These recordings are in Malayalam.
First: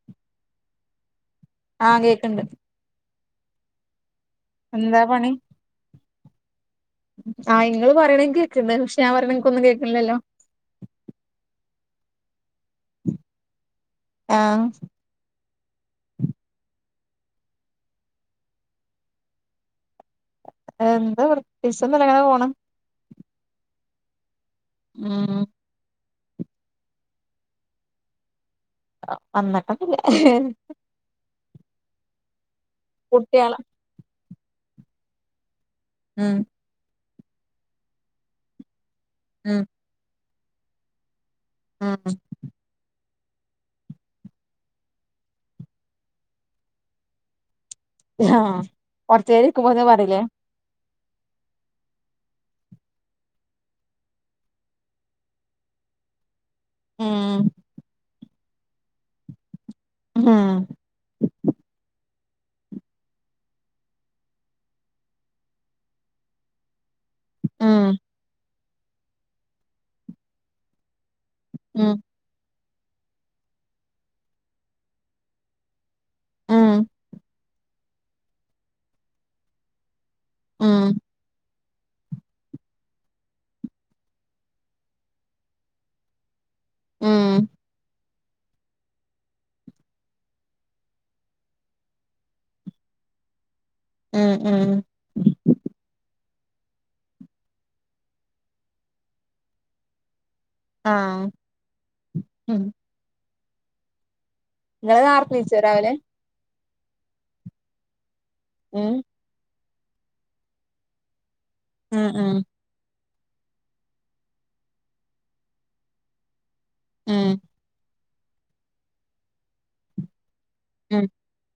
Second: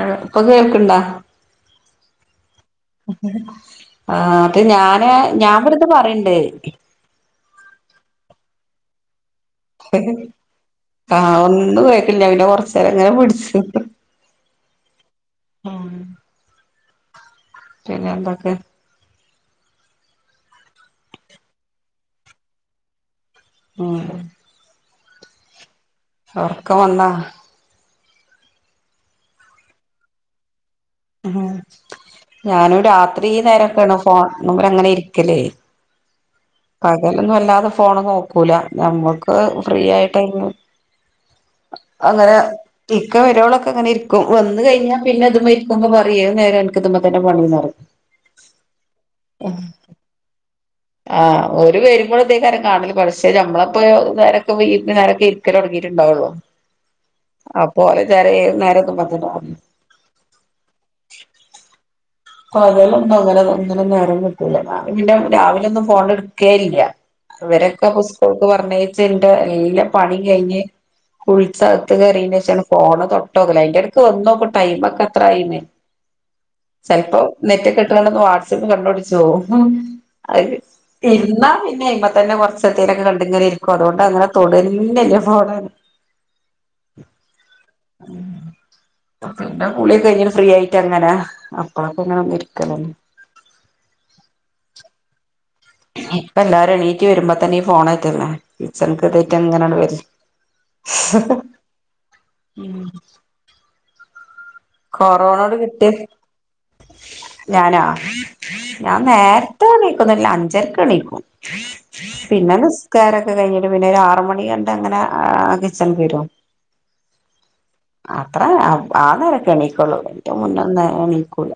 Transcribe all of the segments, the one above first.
ആഹ് ഇപ്പൊ കേൾക്കണ്ടാ? ആഹ് കേക്ക്ണ്ട്. ആഹ് അപ്പ എന്താ ഞാന് പണി ഞാൻ വെറുതെ പറയ്ണ്ട്. ആഹ് ഇങ്ങള് പറയണൻക്ക് കേക്കുന്ന്ംപക്ഷെ ഞാൻ പറയണ ഇങ്ങക്ക് ഒന്നും കേ ആഹ് ഒന്നും കേക്കണില്ല പിന്നെ കൊറച്ചു നേരം ഇങ്ങനെ പിടിച്ചു ആഹ് ആഹ് പിന്നെ എന്തൊക്കെ എന്താ വൃത്തീസം ഒന്നൂല്ല ഇങ്ങനെ പോണ് ആഹ് ഉം ഉറക്കം വന്നാ. ആഹ് വന്നട്ടൊന്നുല്ല. ഉം ഞാനും രാത്രി ഈ കുട്ട്യാളെ നേരൊക്കെയാണ് ഫോൺ മുമ്പിലങ്ങ് ഇരിക്കലേ. ഉം പകലൊന്നും അല്ലാതെ ഫോണ് നോക്കൂല ഞമ്മക്ക് ഉം ഫ്രീ ആയിട്ട് ഉം അങ്ങനെ ഇക്ക വര്വോളൊക്കിങ്ങനിരിക്കും വന്ന് കഴിഞ്ഞാ പിന്നെ ഇതുമ്മേ ഇരിക്കുമ്പ പറയും ഏത് നേരേം ഇൻക്ക്തുമ്മേ തന്നെ പണിന്ന് പറയും ആഹ് കൊറച്ചേരം ഇരിക്കുമ്പത്തേന് പറയില്ലേ ആഹ് ഓര് വരുമ്പോളിതേക്കാരം കാണല് കൊറച്ച് നമ്മളപ്പോ ഒര് നേരൊക്കൊ വൈനേരൊക്കൊ ഇരി ക്കലൊടങ്ങീട്ട് ഇണ്ടാവ്ള്ളൂ ഉം അപ്പോലെ ചാരെ ഏത് നേരത്തും പറഞ്ഞിണ്ടാവും ആഹ് പകലൊന്നും അങ്ങനെ ഒന്നിനും നേരം കിട്ടൂല ഞാൻ പിന്നെ രാവിലൊന്നും ഫോണെട്ക്കേ ഇല്ല ഇവരൊക്കെ ഉം സ്കൂള്ക്ക് പറഞ്ഞയച്ച്ണ്ട് എല്ലാ പണിയും കയിഞ്ഞ് ഉം കുളിച്ചകത്ത് കയറിഞ്ഞ് ശേഷാണ് ഫോണ് തൊട്ടോക്കല് അയിന്റെടക്ക് വന്നോക്കും ടൈമൊക്കെത്രായീന്ന് ഉം ചെലപ്പൊ നെറ്റൊക്ക്ട്ടുകൊണ്ടൊന്ന് വാട്സാപ്പ് കണ്ണോടിച്ച് പോവും അത് ഉം ഇരുന്നാ പിന്നെ അയ്മത്തന്നെ കൊറച്ച് ട്ടെത്തേലൊക്കെ കണ്ടിങ്ങനിരിക്കും അതുകൊണ്ടങ്ങനെ തൊടെന്നില്ല ഫോണ് മ് പിന്നെ കുളിയൊക്കെ കഴിഞ്ഞ്ട്ട് ഫ്രീയായിട്ടങ്ങനെ [unintelligible] ഇരിക്കലേ മ് മ് ഇപ്പെല്ലാരും എണീറ്റ് വരുമ്പൊത്തന്നീ ഫോണെത്തന്നെ കിച്ചണ്ക്കേറീട്ടങ്ങനണ്ട് വരി ആഹ് മ് ഇങ്ങള് കൊറോണേട നേർത്തീച്ചോ കിറ്റ് രാവിലെ ഞാനാ ഉം ഞാൻ നേരത്തെണീക്കൊന്നില്ല അഞ്ചരക്കെണീക്കും ഉം ഉം പിന്നെ നിസ് കാരക്കെ കഴിഞ്ഞിട്ട് പിന്നൊരു ആറ് മണി കണ്ടങ്ങനെ കിച്ചണ്ക്ക് വരും മ് അത്ര ആനേരൊക്കെ എണീക്കൊള്ളൂ അയിന്റെ മുന്ന ന്ന് ഉം എണീക്കൂല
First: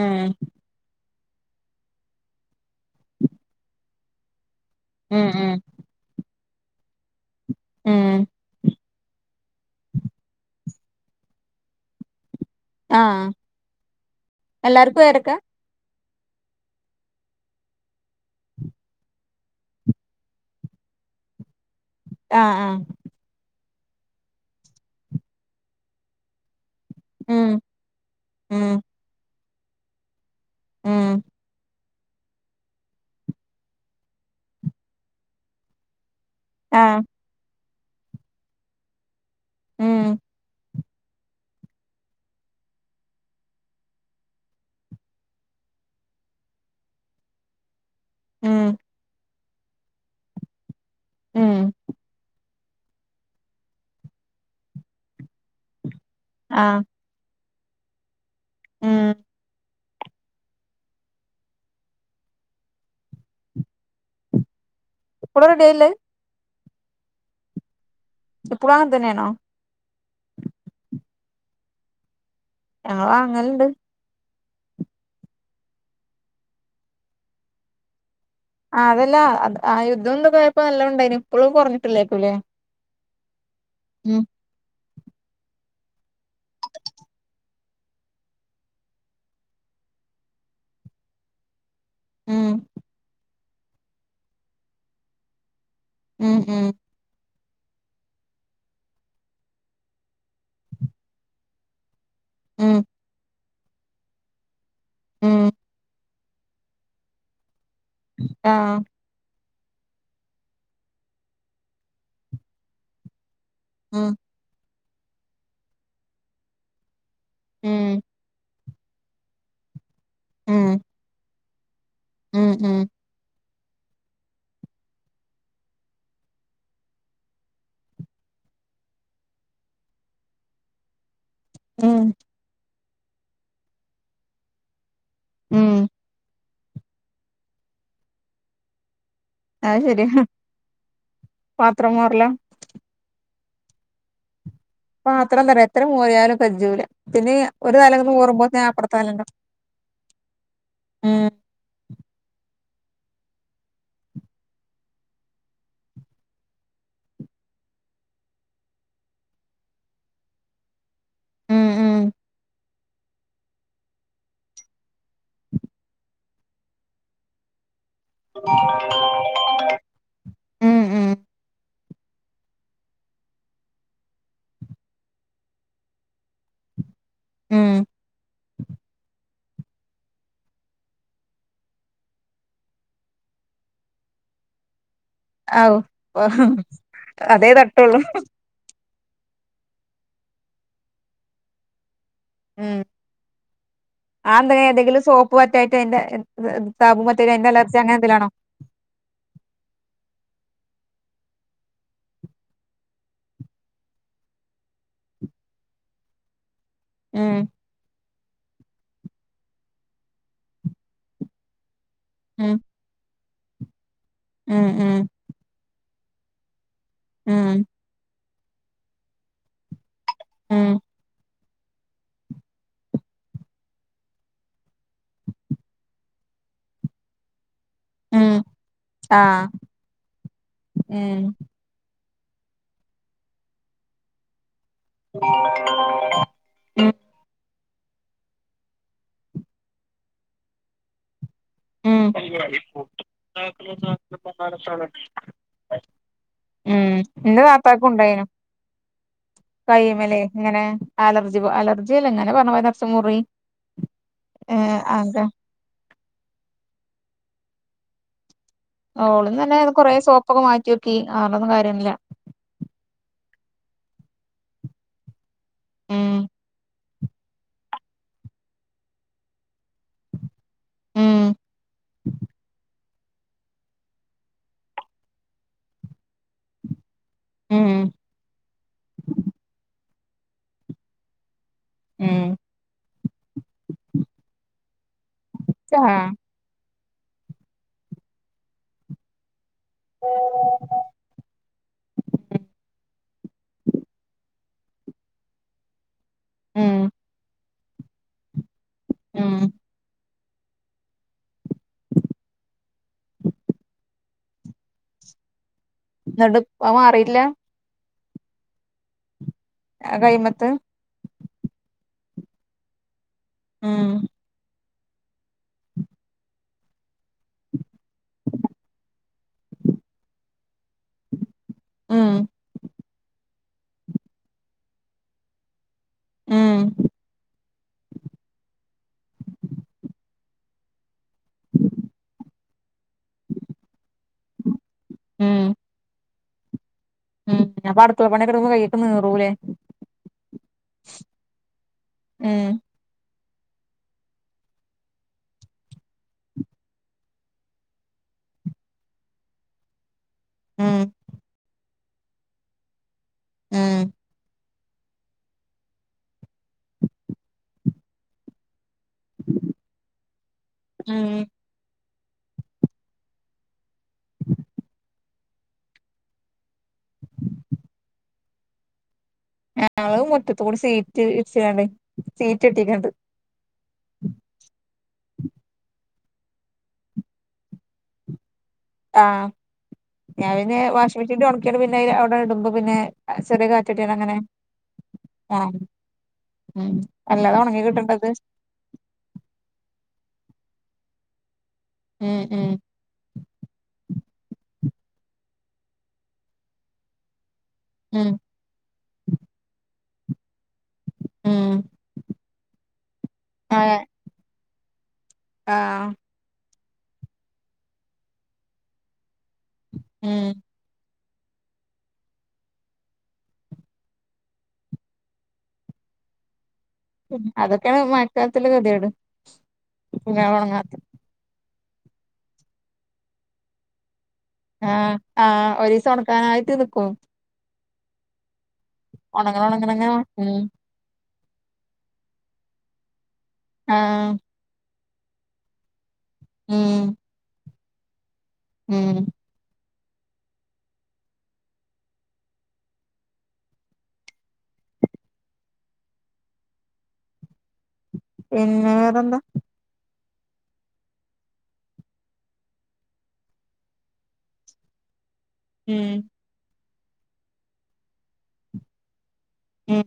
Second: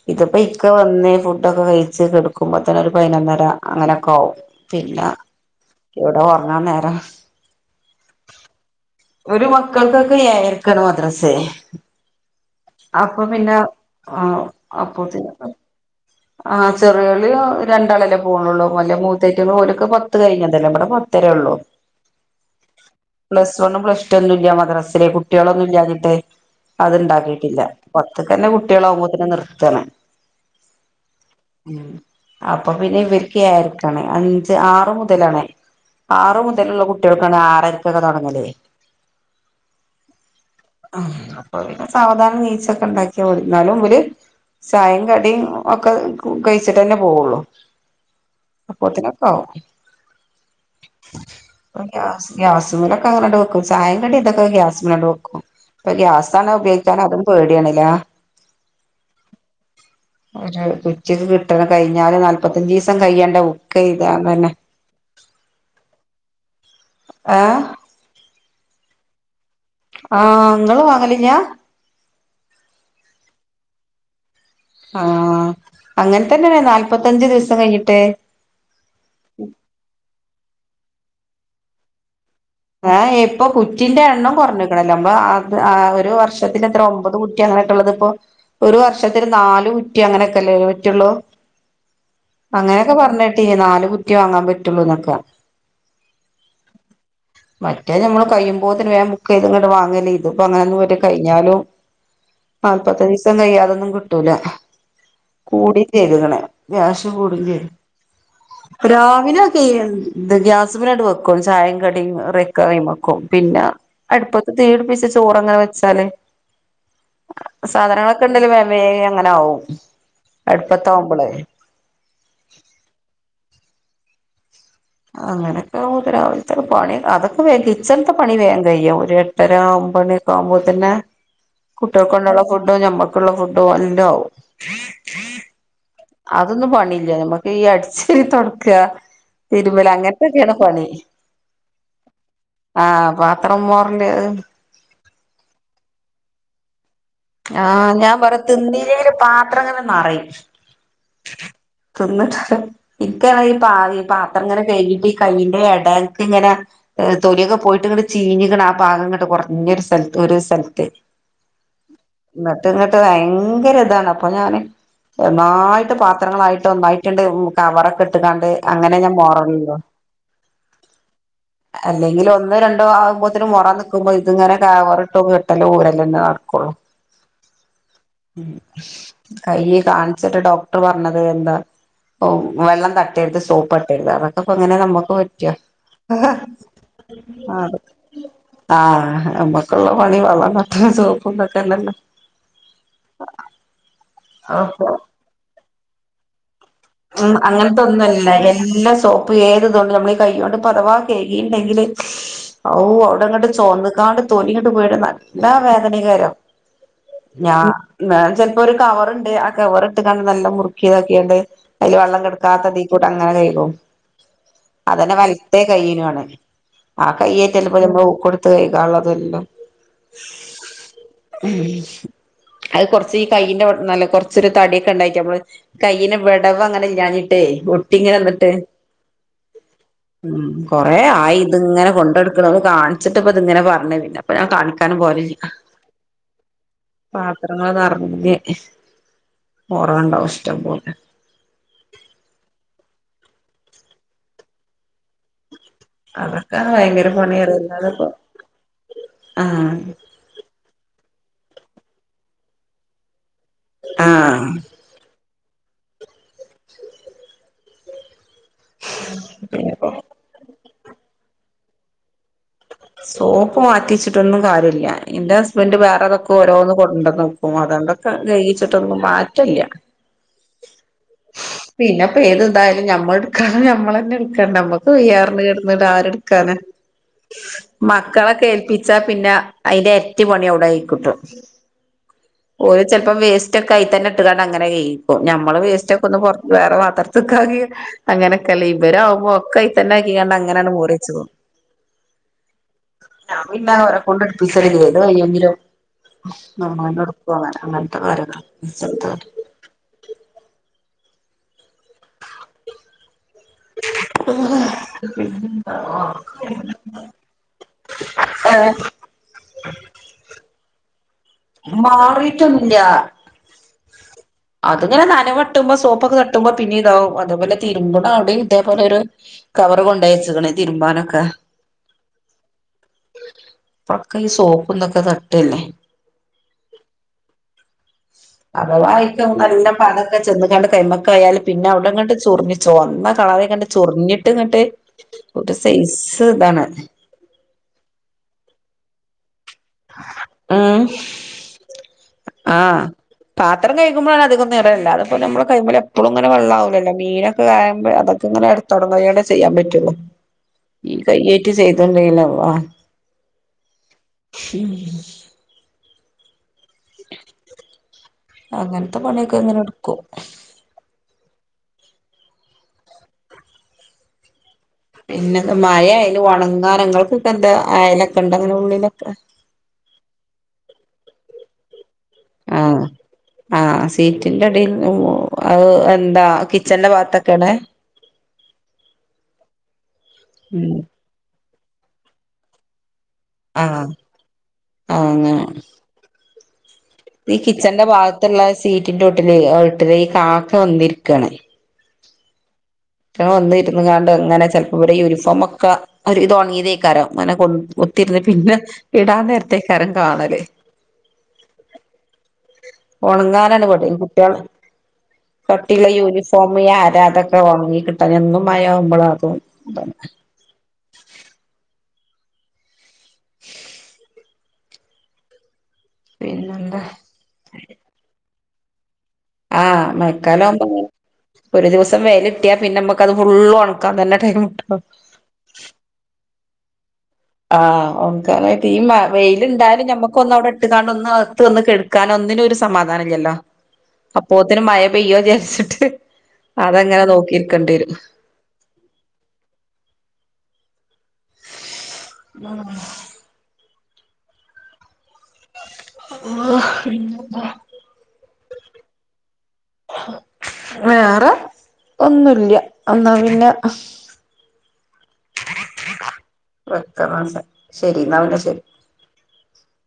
ഉം ഇതിപ്പ ഇ ക്ക വന്ന് ഫുഡൊക്കെ കഴിച്ച് കെടക്കുമ്പൊത്തന്നൊരു പയിനൊന്നര അങ്ങനൊക്കാവും പിന്ന ഉം ഉം ഇവിടെ ഒറങ്ങാന്നേരം ഉം വ്‌ടെ മക്കൾക്കൊക്കെ ഏഴര്ക്കാണ് മദ്രസേ അപ്പൊ ആഹ് പിന്നെ ആഹ് എല്ലാർക്കും ഏഴരക്കാ അപ്പോത്തിനൊക്കെ ആ ചെറിയാളി രണ്ടാളല്ലേ പോണൊള്ളൂ വല്യ മൂത്തയ്റ്റങ്ങള് ഓലൊക്കെ പത്ത് കയിഞ്ഞതല്ലേ ഇവിടെ പത്തരേയുള്ളൂ [unintelligible] ആഹ് ആഹ് പ്ലസ് വണ്ണും പ്ലസ് ടൂഒന്നുല്ല മദ്രസിലെ കുട്ടികളൊന്നും ഇല്ലാഞ്ഞിട്ടേ ഉം അത്ണ്ടാക്കീട്ടില്ല പത്ത്ക്കന്നെ ഉം കുട്ടികളാകുമ്പൊത്തന്നെ നിർത്താണ് ഉം മ് അപ്പൊപ്പിന്നെ ഇവര്ക്ക് ഏഴര ക്കാണ് അഞ്ച് ആറ് മുതലാണ് ആറ് മു തലുള്ള ആഹ് കുട്ടികൾക്കാണ് ആറരക്കൊക്കെ തൊടങ്ങല് ഉം ആഹ് അപ്പൊ സാവധാനം എണീ ച്ചൊക്കൊണ്ടാക്കിയമതി എന്നാലും ഇവര് ചായേം കടിയും ഒക്കെ കഴിച്ചിട്ടന്നെ പോവോള്ളു ഉം അപ്പോത്തിനൊക്കാകും ഉം ഗ്യാസ് ഗ്യാസ്മ്മെലെ ക്കങ്ങട്ട് വെക്കും ചായേം കടിം ഇതൊക്കെ ഗ്യാസ്മ്മേലങ്ങ്ട്ട് വെക്കും ഇപ്പൊ ഗ്യാസാണ് ആഹ് ഉപയോഗിക്കാറ് അതും പേടിയാണ്ല്ലേ ആഹ് ഒരു കുറ്റിയൊക്കെ കിട്ടണ കഴിഞ്ഞാല് നാല്പത്തഞ്ചിസം കയ്യണ്ടേ ബുക്കെയ്താ തന്നെ ഇപ്പളും റെഡിയായില്ലേ ആഹ് ഇപ്പളും അങ്ങനെതന്നെയാണോ ആഹ് ഇങ്ങള് വാങ്ങലില്ലാ ഞങ്ങള് വാങ്ങല്ണ്ട് ആഹ് അങ്ങനെത്തന്നെ നാല്പത്തഞ്ച് ദിവസം കഴിഞ്ഞിട്ട് ആഹ് അതല്ല അ ആ യുദ്ധം എന്തൊക്കെയപ്പ ല്ല ഉണ്ടായിനി ഇപ്പോഴും കൊറഞ്ഞിട്ടില്ലേക്കുംല്ലേ ഏഹ് ഇപ്പൊ കുറ്റിന്റെ എണ്ണം കൊ റഞ്ഞു [unintelligible] അഹ് ഒരു വർഷത്തിന് എത്ര ഒമ്പത് കുറ്റി അങ്ങനെയൊട്ടാള്ളത് ഇപ്പോ ഒരു വർഷത്തില് നാല് കുറ്റി അങ്ങനെയൊക്കല്ലേ പറ്റുള്ളൂ ഉം അങ്ങനെയൊക്കെ പറഞ്ഞെട്ടീ നാല് കുറ്റിയെ വാങ്ങാൻ പറ്റുള്ളു എന്നൊക്കാ ഉം ഉം മറ്റേത് നമ്മള് കഴിയുമ്പോത്തിന് വേഗം ബുക്ക് ചെയ്ത് ഇങ്ങോട്ട് വാങ്ങലേ ഇത്പ്പ അങ്ങനൊന്നും പറ്റില്ല കഴിഞ്ഞാലും ഉം നാല്പത്തി അഞ്ച് ദിവസം കയ്യാതൊന്നും കിട്ടൂല ഉം കൂടീ ചെയ്ത്ക്ക്ണ് ഗ്യാസ് കൂടും ചെയ്ത്ക്ക്ണ് ആഹ് രാവിലൊക്കെ ഈ ഗ്യാസ്മേല്അങ്ങട്ട് വെക്കും ചായേം കടിയുംകറിയും വെക്കും പിന്ന ഉം അടുപ്പത്തു തീപിടിപ്പിച്ച ചോറങ്ങനെ വെച്ചാല് ഉം സാധനങ്ങളൊക്കെണ്ടല്ല് വേഗം അങ്ങനെ ആവും ഉം അടുപ്പത്താവുമ്പളേ ഉം ഉം അങ്ങനൊക്കെ രാവിലത്തെ പണി അതൊക്കെ വേഗം കിച്ചണത്തെ പണി വേഗം കയ്യും ഒരു എട്ടര ഒമ്പത് മണിയൊക്കെ ആവുമ്പോ തന്നെ ഉം കുട്ടികൾക് കൊണ്ടോകാള്ള ഫുഡ് ഞമ്മൾക്കുള്ള ഫുഡ് എല്ലും ആവും ഉം അതൊന്നും പണിയില്ല നമക്ക് ഈ അടിച്ചേരി തുടക്ക അത് തിരുമ്പല് ശെരിയാ അങ്ങനത്തൊക്കെയാണ് പണി പാത്രം മോറലാ ആഹ് പാത്രം മോറല് പത്രം ന്താ പറയ എത്ര മോറിയാലും കജ്ജുല്ല ആഹ് ഞാൻ പറയും തിന്നീലെങ്കിലും തലണ്ടാവും പാത്രം ഇങ്ങനെ നെറയും ഉം തിന്നിട്ട് ഇക്ക് ആണെങ്കിൽ ഈ പാത്രം ഇങ്ങനെ കഴുകിട്ട് ഈ കൈയിന്റെ ഇടൊക്കെ ഇങ്ങനെ തൊലിയൊക്കെ പോയിട്ട് ഇങ്ങട്ട് ചീഞ്ഞിക്കണ ആ ഭാഗ ഇങ്ങോട്ട് കുറഞ്ഞൊരു സ്ഥലത്ത് ഒരു സ്ഥലത്ത് ഉം ഉം എന്നിട്ട് ഇങ്ങിട്ട് ഭയങ്കര ഇതാണ് അപ്പൊ ഞാന് നന്നായിട്ട് പാത്രങ്ങളായിട്ട് ഒന്നായിട്ടുണ്ട് കവറൊക്കെ ഇട്ട് ഇട്ട് കാണ്ട് അങ്ങനെ ഞാൻ മോറലൊള്ളൂ ഉം അല്ലെങ്കിൽ ഒന്ന് രണ്ടോ ആകുമ്പോത്തേും മുറം നൽക്കുമ്പോ ഇതിങ്ങന കവർ ഇട്ടും കേട്ടലും ഊരല്ലന്നേ നടക്കുള്ളൂ ഉം കൈ കാണിച്ചിട്ട് ഡോക്ടർ പറഞ്ഞത് എന്താ വെള്ളം തട്ടരുത് സോപ്പ് തട്ടരുത് അതൊക്കെ അങ്ങനെ നമുക്ക് പ റ്റൊ ഔ അതേ ആഹ് തട്ടുള്ളൂ ആഹ് നമ്മക്കുള്ള പണി വെള്ളം തട്ടലും സോപ്പന്തൊക്കെന്നല്ല ഉം ആഹ് അപ്പൊ ഏതെങ്കിലും സോപ്പ് പറ്റായിട്ട് അതിന്റെ [unintelligible] ഉം അലർജി അങ്ങനത്തെ അങ്ങനെ ഒന്നുംല്ല എന്തെലാണോ എല്ലാ പ്പൊ ഏതു ഇതു കൊണ്ടു നമ്മളീ കൈ കൊണ്ട് അഥവാ കേകിണ്ടെങ്കില് ഔഹ് അവിടെങ്ങോട്ട് ചുവന്നക്കാണ്ട് തോലിങ്ങോട്ട് പോയിട്ട് നല്ല വേദനകാരോ ഉം ഞാൻ ചെലപ്പോ ഒരു കവറുണ്ട് ആ കവർ ഇട്ട് കണ്ട് നല്ല മുറുക്കി ഇതൊക്കിയണ്ട് അതിൽ വെള്ളം ഉം കെടുക്കാത്തതികൂടെ അങ്ങനെ കൈകും ഉം ഉം അതന്നെ വലത്ത കൈനാണ് ആ കയ്യേറ്റ് ഉം അല്ലെ ഇപ്പൊ നമ്മൾ ഊക്കടുത്ത് കൈകാള്ളതല്ലോ ഉം ഉം അത് കുറച്ച് ഈ കയ്യിന്റെ നല്ല കുറച്ചൊരു തടിക്കെ ഉണ്ടായിട്ട് നമ്മള് കൈയിന്ന് ഇവിടെ വിടവ് അങ്ങനെ ഇല്ലാഞ്ഞിട്ടേ ഒട്ടി ഇങ്ങനെ ഉം ന്നിട്ട് ആഹ് ഉം കൊറേ ഉം ആയി ഇത് ഇങ്ങനെ കൊണ്ടെടുക്കണം കാണിച്ചിട്ട് ഇപ്പ ഇത് ഇങ്ങനെ പറഞ്ഞ പിന്നെ അപ്പൊ ഞാൻ കാണിക്കാനും പോലില്ല ഉം പാത്രങ്ങൾ നെറഞ്ഞ് ഓറവുണ്ടാവും ഇഷ്ടം പോലെ ഉം അതൊക്കെ ഉം ഭയങ്കര എന്റെ പണിയാ താത്താക്കും അല്ലാതിപ്പോ ഒണ്ടായിനു ആഹ് കൈമലേ ഇങ്ങനെ അലർജി പോ അലർജി അല്ല എങ്ങനെ പറഞ്ഞ പോലെ നെർച്ച മുറി ഏ ആഹ് ആഗ ഓള് ഇന്നലെ ഏതോ കൊറെേ സോപ്പൊക്കെ മാറ്റിക്കി ആന്നും കൊണ്ട് കാര്യമില്ല സോപ്പ് മാറ്റിച്ചിട്ട് ഒന്നും കാര്യല്ല എന്റെ ഹസ്ബൻഡ് ഉം വേറെത് ഒക്കെ ഓരോന്ന് കൊണ്ട് എക്കണ് അ അത് കൊണ്ട് ഒക്കെ കയിച്ചിട്ട് ഒന്നും മാറ്റം ഇല്യ ഉം പിന്നെ ഇപ്പ ഏത് ന്താ ഞമ്മള് എടുക്കാന ഞമ്മള് അന്നെ എടുക്ക നമ്മക്ക് വയ്യാറിന്ന് കെടന്നിട്ട് ആര് എടുക്കാന ഉം മക്കളെക്കെ ഏൽപ്പിച്ചാ പിന്നെ അയിന്റെ എരട്ടി പണി ഒണ്ടായി കിട്ടും ഉം ഒരു ചെലപ്പം വേസ്റ്റ് ഒക്കെ ആയി തന്നെ ഇട്ടും കൊണ്ട് അങ്ങനെ കയിക്കും ഞമ്മള് വേസ്റ്റ് ഒക്കെ ആഹ് ഒന്ന് പൊറ വേറെ പാത്രത്തക്കാആക്കി അങ്ങനെ ഒക്കെ അല്ലേ ഇവര് ആവുമ്പോ ഒക്കെ അയ്യി തന്നെ ആക്കിക്കണ്ട് അങ്ങനെ അന്നെ മോറിച്ച് പോവും ഞാൻ പിന്നെ അവരെ കൊണ്ട് എടിപ്പിച്ചലില്ലേ ഏത് വയ്യെങ്കിലും ഉം നമ്മളെന്നെ എടുക്കും പോവാന് അങ്ങനത്തെ കാര്യങ്ങൾ ഉം [unintelligible] [unintelligible] എന്നിട്ട് ഇപ്പ മാറിയിട്ടില്ല ആഹ് ആ കൈമത്ത് മാറിട്ട് ഒന്നും ഇല്യ ഊം അത്ങ്ങനെ നനവട്ടുമ്പോ സോപ്പ് ഒക്കെ തട്ടുമ്പോ പിന്നെ ഇതാവും അതേപോലെ തിരുമ്പണ അവിടെയും ഇതേപോലെ ഒരു കവർ കൊണ്ട് വെച്ചക്കണ് തിരുമ്പാന് ഒക്കെ ഉം ഇപ്പൊക്കെ ഈ സോപ്പും ഇതൊക്കെ തട്ടല്ലേ ഉം അഥവാ ഏറ്റവും നല്ല പത ഒക്കെ ചെന്ന് ങ്ങാണ്ട് കയ്യിൻ മക്ക് ആയാല് പിന്നെ അവിടെങ്ങട്ട് ചൊറിഞ്ഞ് ചോന്ന കളറയ്ക്കാണ്ട് ചൊറിഞ്ഞിട്ട് ഇങ്ങട്ട് ഉം ഒരു സൈസ് ഇതാണത് ഉം ഞപ്പ അടുക്കളപണി ഒക്കെ എടുക്കുമ്പോ കൈ ഒക്കെ നീറൂലേ ഉം ഉം ആഹ് പത്രം കഴുമ്പളാണ് അധികം നിറൽ ഇല്ല അത് അപ്പോ ഞമ്മള് കയ്യുന്മേൽ എപ്പഴളും ഇങ്ങനെ വെള്ളം ആകുല്ലല്ലോ അല്ലോ മീന് ഒക്കെ ആക്കുമ്പോ അത് ക്കിങ്ങനെ എട് തൊടങ്ങും ആയോണ്ടേ ചെയ്യാൻ പറ്റുള്ളൂ ഉം ഈ കയ്യേറ്റി ചെയ്ത ഇണ്ടെങ്കില് വാ ഉം ഉം അങ്ങനത്തെ പണി ഒക്കെ ഇങ്ങനെ എടുക്കും ഉം പിന്നെ എന്ത് മഴയാലും ഒണങ്ങാൻ നിങ്ങൾക്ക് ഒക്കെ എന്ത് അയലൊക്കെ ഒണ്ടോ നിങ്ങടെ വീടിന് ഉള്ളിൽ ഒക്കെ ഉം ഞങ്ങള് മുറ്റത്ത് കൂടി സീറ്റ് ഇച്ചാണ്ട് സീറ്റ് ആഹ് ഇട്ടിങ്ങാണ്ട് ആഹ് സീറ്റിന്റെ അടിയിൽ ഓഹ് അത് എന്താ കിച്ചന്റെ ഭാഗത്ത് ഒക്കെ ആണ് ആഹ് ഞാന് പിന്നെ ഉം വാഷിംഗ് മെഷീൻ ഉണക്കിയാണ് പിന്നെ അവിടെ ഇടുമ്പോ പിന്നെ ആഹ് ചെറിയ ആഹ് കാറ്റട്ടിയാണ്ട് അങ്ങനെ ആഹ് ഉം ഈ അല്ലാതെ ഉണങ്ങി കിച്ചന്റെ കിട്ടണ്ടത് ഭാഗത്ത് ഉള്ള സീറ്റിന്റെ ഒട്ടിലേ ഒട്ടില് ഈ കാക്ക വന്നിരിക്കാണ് ഉം ഉം അയ്റ്റാള് വന്നിരുന്നു കാണ്ട് അങ്ങനെ ചെലപ്പോ ഇവിടെ യൂണിഫോം ഒക്കെ ഒരുവിധം ഒണങ്ങിയത് അയ്ക്കാരം അങ്ങനെ കൊള്ള ഉം കുത്തിരുന്ന് പിന്നെ ഇടാ നേരത്തേക്കാരം കാണല് ഉം ഒണങ്ങാനാണ് ആഹ് പെടാ ഈ കുട്ടിയാ കട്ടിയ്ള്ള ആഹ് യൂണിഫോംമ് ഈ ആര അതൊക്കെ ഒണങ്ങി കിട്ടാന് എന്നും മയയാവുമ്പള് അതും ഇതാണ് ഉം പിന്നെന്താ? അതൊക്കെയാണ് മഴക്കാലതൊള്ള ഗഥികേട് ആഹ് മഴക്കാലം അവ്മ്പങ്ങനെ ഒര് ദിവസം വെയിലിട്ടിയാ പിന്നെ അമ്മക്കത് ഫുള്ളൊണക്കാൻ തന്നെ ടൈമ് ആഹ് ആഹ് ഒരീസം ഒണക്കാനായിട്ട് നിക്കും. ആഹ് ഓണക്കാനായിട്ട് ഈ മ ഒണങ്ങണം ഒണങ്ങണം വെയില്ണ്ടായാലും ഒണങ്ങണം ഞമ്മക്ക് ഒന്ന് ഉം അവ്ടെ ഇട്ട്കാണ്ട് ഒന്ന് അകത്ത് വന്ന് കെട്ക്കാനോ ഒന്നിനും ഒര് സമാധാനം ഇല്ലല്ലോ? ആഹ് പ്പോത്തിന് മയ പെയ്യോ വിജാരിച്ചിട്ട് ഉം അതങ്ങനെ നോക്കിയിരിക്കണ്ടവരും. ഉം ഉം ആഹ് പിന്നെന്താ? പിന്നെ വേറെന്താ? വേറെ ഒന്നുംഇല്യ എന്നാ പിന്നെ ഉം വെക്കാറാണ്ട് ശെരി എന്ന ഓക്കെ ശെരി. ഉം